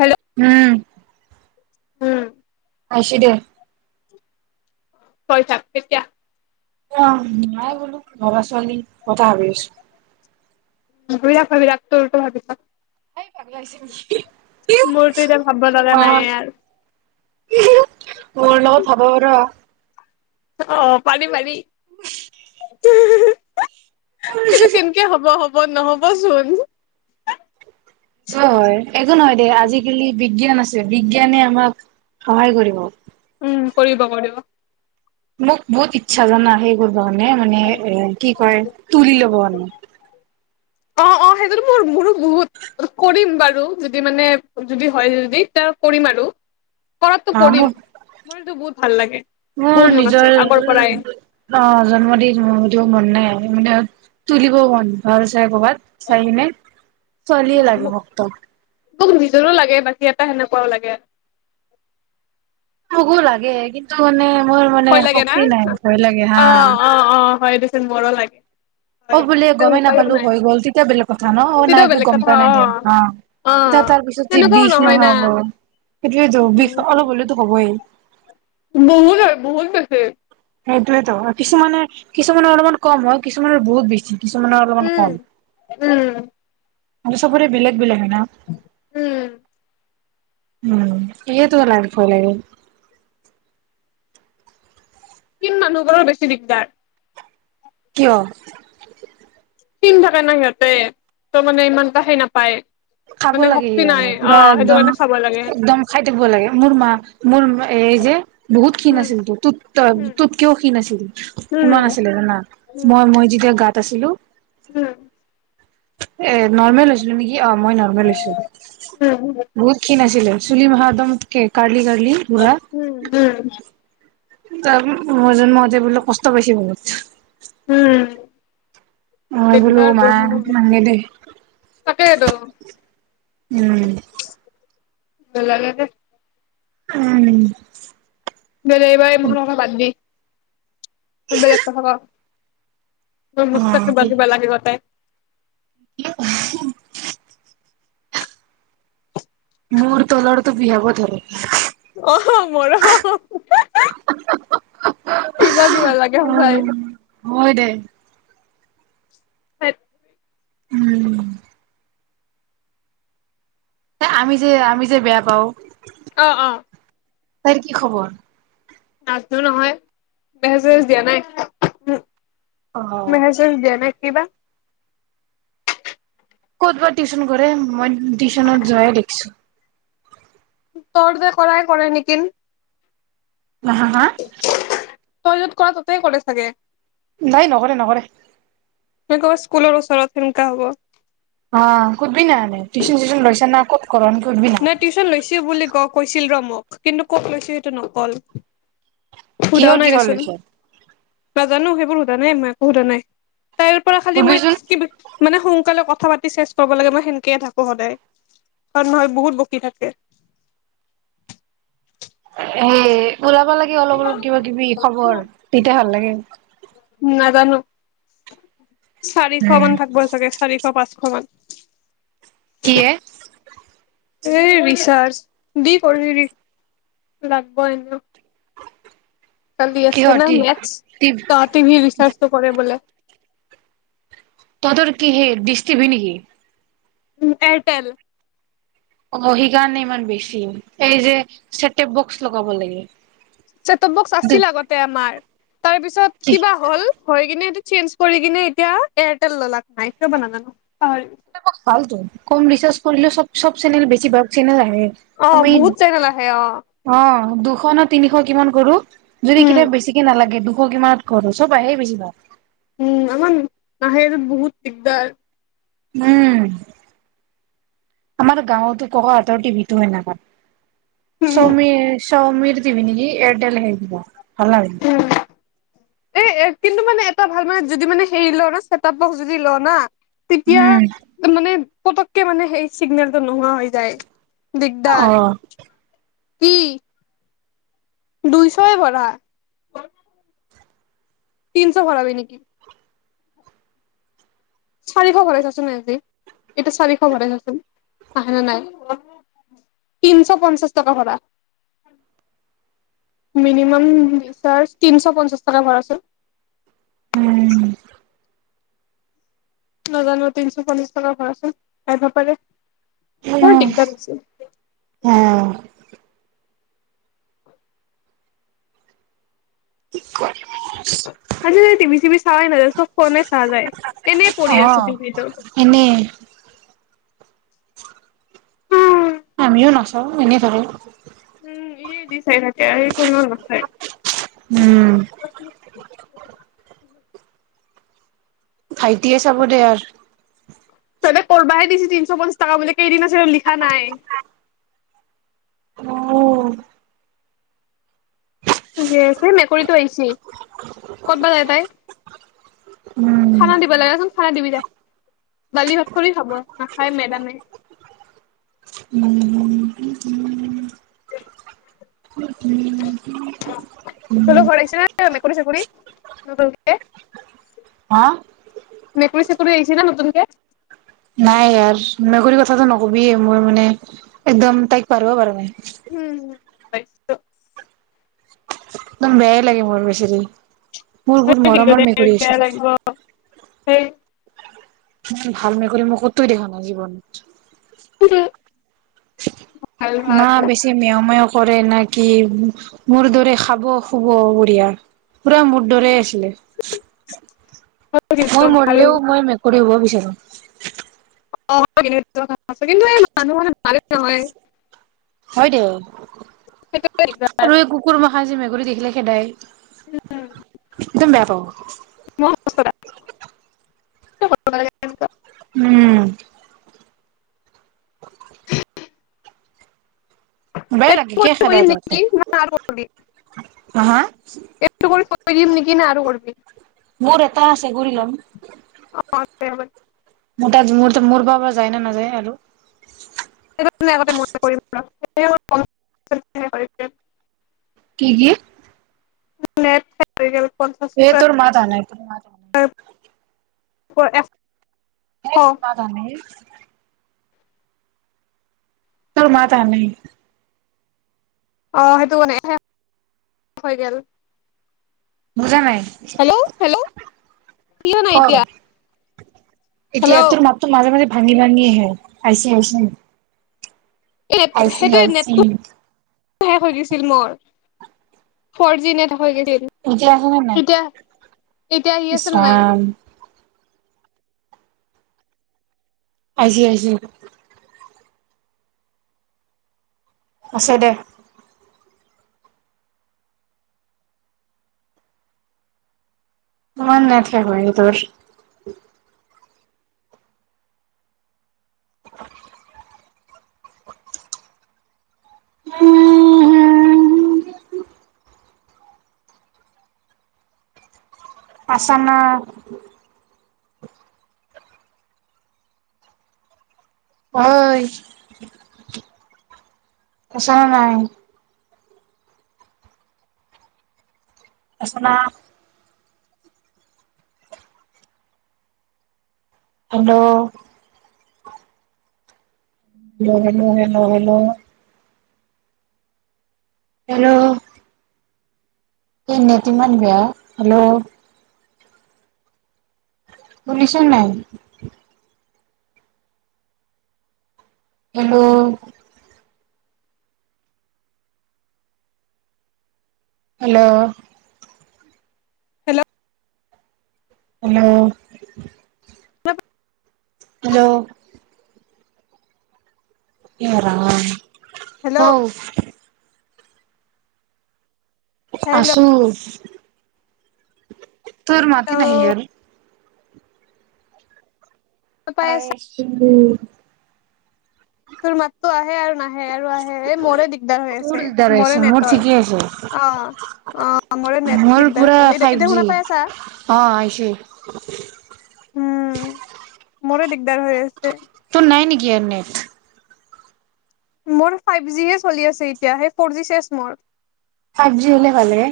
Hello উম। উম। পাইছো দে। কৰি থাক এতিয়া। অ', নাই বোলো ভবা ছোৱালী কথা ভাবি আছো। ভাবি ৰাখ ভাবি ৰাখ তোৰ তো ভাবি থাক। মোৰতো এতিয়া ভাবিব লগা নাই আৰু [unintelligible] মোৰ লগত ভাবিব ধৰা। অ', পাৰি পাৰি। কিন্তু কেনেকে হ'ব হ'ব, নহ'ব চোন। টো হয়। একো নহয় দে আজিকালি বিজ্ঞান আছে বিজ্ঞান আমাক সহায় কৰিব। উম, কৰিব কৰিব। মোক বহুত ইচ্ছা জানা সেই কৰিব কাৰণে মানে এ কি কয় তুলি ল'ব কাৰনে। অ', অ' সেইটোতো মোৰো বহুত কৰিম বাৰু, যদি মানে যদি হয় যদি এতিয়া কৰিম আৰু। কৰাতটো অ কৰিম, মোক মনতো বহুত ভাল লাগে, মোৰ বহুত মন নিজৰ আছে আগৰ পৰাই। অ', জন্মদিনও হ'লেও মন নাই মানে, তুলিবও মন ভালচে কৰবাত। চাই কিনে চলিয়ে উম লাগে মোক মোকটো। মোক নিজৰো লাগে বাকী এটা সেনেকুৱাও লাগে। মোকো লাগে কিন্তু মোৰ মানে ভয় লাগে না শক্তি নাই ভয় লাগে, অ হা'। অ অ', হয় দেচোন মোৰো লাগে। অ', হয় বোলে গ'মেই উপায়ো নাপালো নাই হৈ গ'ল, তেতিয়া বেলেগ কথা ন, অ' নাই তেতিয়া একো বেলেগ গ'ম কথা পোৱা নাই দে। অ' অ যা তাৰ পিছত যে তেনেকুৱাও বিষ নহয় না নহ'ব, সেইটোয়েতো বিষ অলপ হলেতো হ'বই। বহুত হয় বহুত বেছি। সেইটোয়েতো, কিছুমানে কিছুমানৰ অলপমান কম হয় কিছুমানৰ বহুত বেছি। কিছুমানৰ অলপমান উম কম, উম মানে চবৰে বেলেগ বেলেগ হয় ন। উম। উম এয়া তোৰ লাইভ ভয় লাগে খিন মানুহবোৰৰ বেছি দিগদাৰ কিয়? খীন থাকে নাই সিহঁতে ত মানে ইমান এটা হেই নাপায় খাব মানে লাগে শক্তি সেই নাই কাৰণে অ পুৰা সেইটো একদম কাৰণে চাব লাগে একদম খাই থাকিব লাগে মোৰ মা মোৰ এই যে বহুত খীণ উম আছিল তো তোৰত উম ততকেও খীণ আছিল সিমান উম আছিলে জানা মই মই যেতিয়া গাত আছিলো হম অএ নৰ্মেল হৈছিলো নেকি মই নৰ্মেল হৈছো উম উম বহুত খীণ আছিল আছিলে চুুলি মাখা একদমত কে ৰ্কালি ৰ্কালি ঘুৰা উম উম তাৰ মই জন্ম হওঁতে বোলে কষ্ট পাইছে বহুত উম অ বোলো দিগদাৰ মা বহুত নালাগে দে তাকেইতো উম [unintelligible] উম ডেলিভাৰি কথা বাদ দি বেলেগ কথা ক অ মস্তক কিবা কি কিবা লাগিব তাই [unintelligible] মোৰ তলৰতো বিষাব ধৰে অ মোৰো কিবা কিবা লাগে সঁচাই হয় দে ধেত উম আমি যে আমি যে বেয়া পাওঁ অ অ তাই কি খবৰ? নাজনো নহয় মেছেজ চেছেজ দিয়া নাই অ চ দিয়া নাই কিবা ক'ত বা টিউচন কৰে মই টিউচনত যোৱাই দেখিছো তৰ্দে কৰাই কৰে নেকিন আ হা হা তই যত কৰা ততেই কৰে চাগে নাই নকৰে নকৰে কবাত স্কুলৰ ওচৰত সেনেকা হব অ সুধবিনা এনে টিউচন চিউচন লৈছা না ক'ত কৰ এনেকে সুধবিনা ন টিউচন লৈছো বুলি ক কৈছিল ৰ মোক কিন্তু ক'ত লৈছে সেইটো নকল সোধাও কিহৰ নাই কিহৰ দেছোন লৈছে নাজানো সেইবোৰ সোধা নাই মই একো সোধা নাই তাইৰ পৰা খালি মই সুধবিচোন কি মানে সোনকালে কথা পাতি চেষ্ট কৰিব লাগে মই সেনেকেই থাকো সদায় হয় কাৰন বহুত বকি থাকে এ ওলাবা লাগে অলপ অলপ কিবা কিবি খবৰ তেতিয়া ভাল লাগে নাজানো চাৰিশ উম মান থাকিব চাগে চাৰিশ পাঁচ শমান কি এ এই ৰিচাৰ্জ দি কৰি দি লাগিব এনেও কালি আছে কিহৰ না টি মেটছ টি ত টি ভি ৰিচাৰ্জটো কৰে বোলে তহতৰ কি সেই ডিছ টিভি নিকি? উ এয়াৰটেল অ সেকাৰণে ইমান বেছি এই যে ছেটঅপ বক্স লগাব লাগে চেটপ বক্স আছিল আগতে আমাৰ তাৰপিছত কি কিবা হ'ল হৈ কিনে এইটো চেঞ্জ কৰি কিনে এতিয়া এয়াৰটেল ললাক না কিয় বা নাজানো পাহৰিলো [unintelligible] ভালটো কম ৰিচাৰ্জ কৰিলেও চব চব চেনেল বেছিভাগ চেনেল আহে অ আমি বহুত চেনেল আহে অ অ দুশ নে তিনিশ কিমান কৰো যদি উম কেতিয়াবা বেছিকে নালাগে দুশ কিমানত কৰো চব আহেই বেছিভাগ উম আমাৰ নাহে [unintelligible] বহুত দিগদাৰ উম আমাৰ গাঁৱতো ককা হতৰ টিভিতো সেনেকুৱা উম ছাউমি ছাউমিৰ টিভি নেকি এয়াৰটেল হেইকিতা ভালাই উম এ কিন্তু মানে এটা ভাল মানে যদি মানে হেৰি ল না চেটতপ বক্স যদি ল না তেতিয়া উম মানে পতককে মানে সেই চিগনেলটো নোহোৱা হৈ যায় দিগদাৰ অ কি? দুইশই ভৰা তিনিশ ভৰাবি নেকি? চাৰিশ ভৰাইচাচোন আজি এইটো চাৰিশ ভৰাইচাচোন আহে না নাই তিনিশ পঞ্চাশ টকা ভৰা মিনিমাম ৰিচাৰ্জ তিনিশ পঞ্চাশ টাকা ভৰাচোন উম নাজানো তিনিশ চল্লিছ টাকা ভৰাচোন আহিবা পাৰে বৰ দিগদাৰ হৈছে অহ কি [unintelligible] আজিকালি টিভি চিভি চাৱাই নাযায় চব ফোনে চাৱা যায় এনেই পৰি আছে টিভিটো এনে উম আমিও নাচাও এনে ধৰে উম ই দি চাই থাকে আৰু স কোনো নাচাই উম ভাইটিয়ে চাব দে আৰ সিহঁতে কৰবাহে দিছি তিনশ পঞ্চাশ টাকা বুলি কেইদিন আছিল লিখা নাই অহ আছে মেকুৰীতো আইছি ক'তবা যায় তাই উম খানা দিবা লাগেচোন পিছত খানা দিবি দে দালি ভাত কনি খাব নাখাই মেদামে উম [unintelligible] উম [unintelligible] তহতৰ ঘৰত‌ আছে না মেকুৰী চেকুৰী নতুনকে হা মেকুৰী চেকুৰী আহিছে নে নতুনকে? নাই আৰু, মেকুৰীৰ কথাটো নকবিয়ে, মোৰ মানে একদম তাইক পাহৰিব পৰা নাই। উম। একদম বেয়াই লাগে মোৰ, বেচেৰী মোৰ বহুত মৰমৰ মেকুৰী আছিল। লাগিব ভাল মেকুৰী মই কতই দেখো জীৱনত। [inaudible] ভাল না বেছি। না, বেছিকৈ মেও মেও কৰে নে কি! মোৰ দৰে খাব, শুব বঢ়িয়া। পুৰা মোৰ দৰে আছিলে মই ভাল মৰিলেও মই মেক মেকুৰী হব বিচাৰো। [inaudible] হয় দে, সেইটোৱে আৰু দিগদাৰ এই কুকুৰমখাই যে মেকুৰী দেখিলে খেদাই। একদম বেয়া পাও। [inaudible] উম। [inaudible] [inaudible] বেয়া লাগে কৰি কিয় কৰি থৈ খেদাই দিম তহঁতে নেকি না আৰু হা হা কৰিবি। মোৰ এটা আছে ঘূৰি লম। [inaudible] মোৰ তাত মোৰ মোৰ পৰা বা যায় না নাযায় আৰু। [inaudible] কি কি? তোৰ মাত আহা নাই তোৰ [inaudible] মাত আহা নাই [inaudible] [inaudible] তোৰ মাত অহা নাই। অ সেইটো মানে শেষ হৈ গেল। বুজা নাই। হেল্ল', হেল্ল' কিয় ক নাই এতিয়া? এতিয়া হেল্ল' তোৰ মাততো মাজে মাজে ভাঙি ভাঙি আহে আইছি আইছি। [inaudible] সেইটোৱে আইচি নেটটো। শেষ হৈ গৈছিল মোৰ, ফৰ জি নেট হৈ গৈছি। এতিয়া আহে নে নাই এতিয়া এতিয়া আহি ইচ আছে নে নাই? ৰাম আইছি, আইছি। আছে দে। কিমান নেট শেষ হৈ তোৰ? [unintelligible] আচা না? ঐ, আছা নে নাই? আচা না? Hello! Hello, hello, hello, hello. Hello! ইয়াত নেট ইমান বেয়া, হেল্ল'! শুনিছ নে নাই? Hello! Hello! Hello hello! [unintelligible] Hello! হে ৰাম! হেল্ল' [unintelligible] হেল্ল' আছো। তোৰ মাতে নাহে ইয়াৰ? পাই আছো [unintelligible] তোৰ মাতটো আহে আৰু না হে আৰু আহে, এই মোৰে দিগদাৰ হৈ আছে, মোৰে নেটৰ। অ'। অ, মোৰে নেট মোৰ দিগদাৰ। পুৰা [unintelligible] ফাইভ এতিয়া জি শুনা পাই আছা? অ আহিছে উম, মোৰে দিগদাৰ হৈ আছে। তোৰ নাই নেকি আৰু নেট? মোৰ ফাইভ জিহে চলি আছে, এতিয়া হে ফ'ৰ জি চেছ মোৰ। ফাইভ জি হ'লে ভালেহে।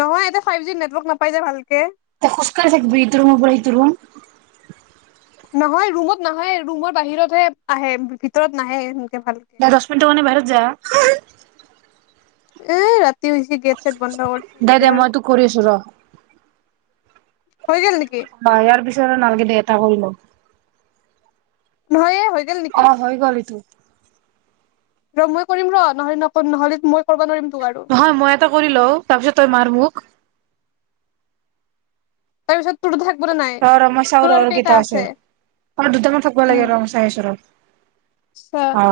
নহয়, ইয়াতে ফাইভ জি নেটৱৰ্ক নাপাই যে ভালকে! তই খোজকাঢ়ি থাকিবি, ইটো ৰুমৰ পৰা সিটো ৰুম। নহয়, ৰুমত নাহে, ৰুমৰ বাহিৰতহে আহে, ভিতৰত নাহে, এনেকে ভালকে। দে দহ মিনিটৰ কাৰনে বাহিৰত যা। এ, ৰাতি হৈছে, গেট-চেট বন্ধ কৰিছে, দে দে এতিয়া মই আৰু তোক কৰি আছো ৰ। হৈ গ'ল নেকি? ইয়াৰ পিছত আৰু নালাগে দে, এটা কৰি ল'। [unintelligible] অ, হৈ গ'ল ইটো। ৰ মই কৰিম ৰ, তই নকৰ, নহ'লে মই কৰিব নোৱাৰিম তোক আৰু। হয়, মই এটা কৰি লওঁ, তাৰপিছত তই মাৰ মোক? তাৰ পিছত তোৰ থাকিব নে নাই? ৰ, ৰ, মই চাও ৰ, আৰু কেইটা আছে, আৰু দুটামান থাকিব লাগে, ৰ মই চাই আছো ৰ। অ। অ।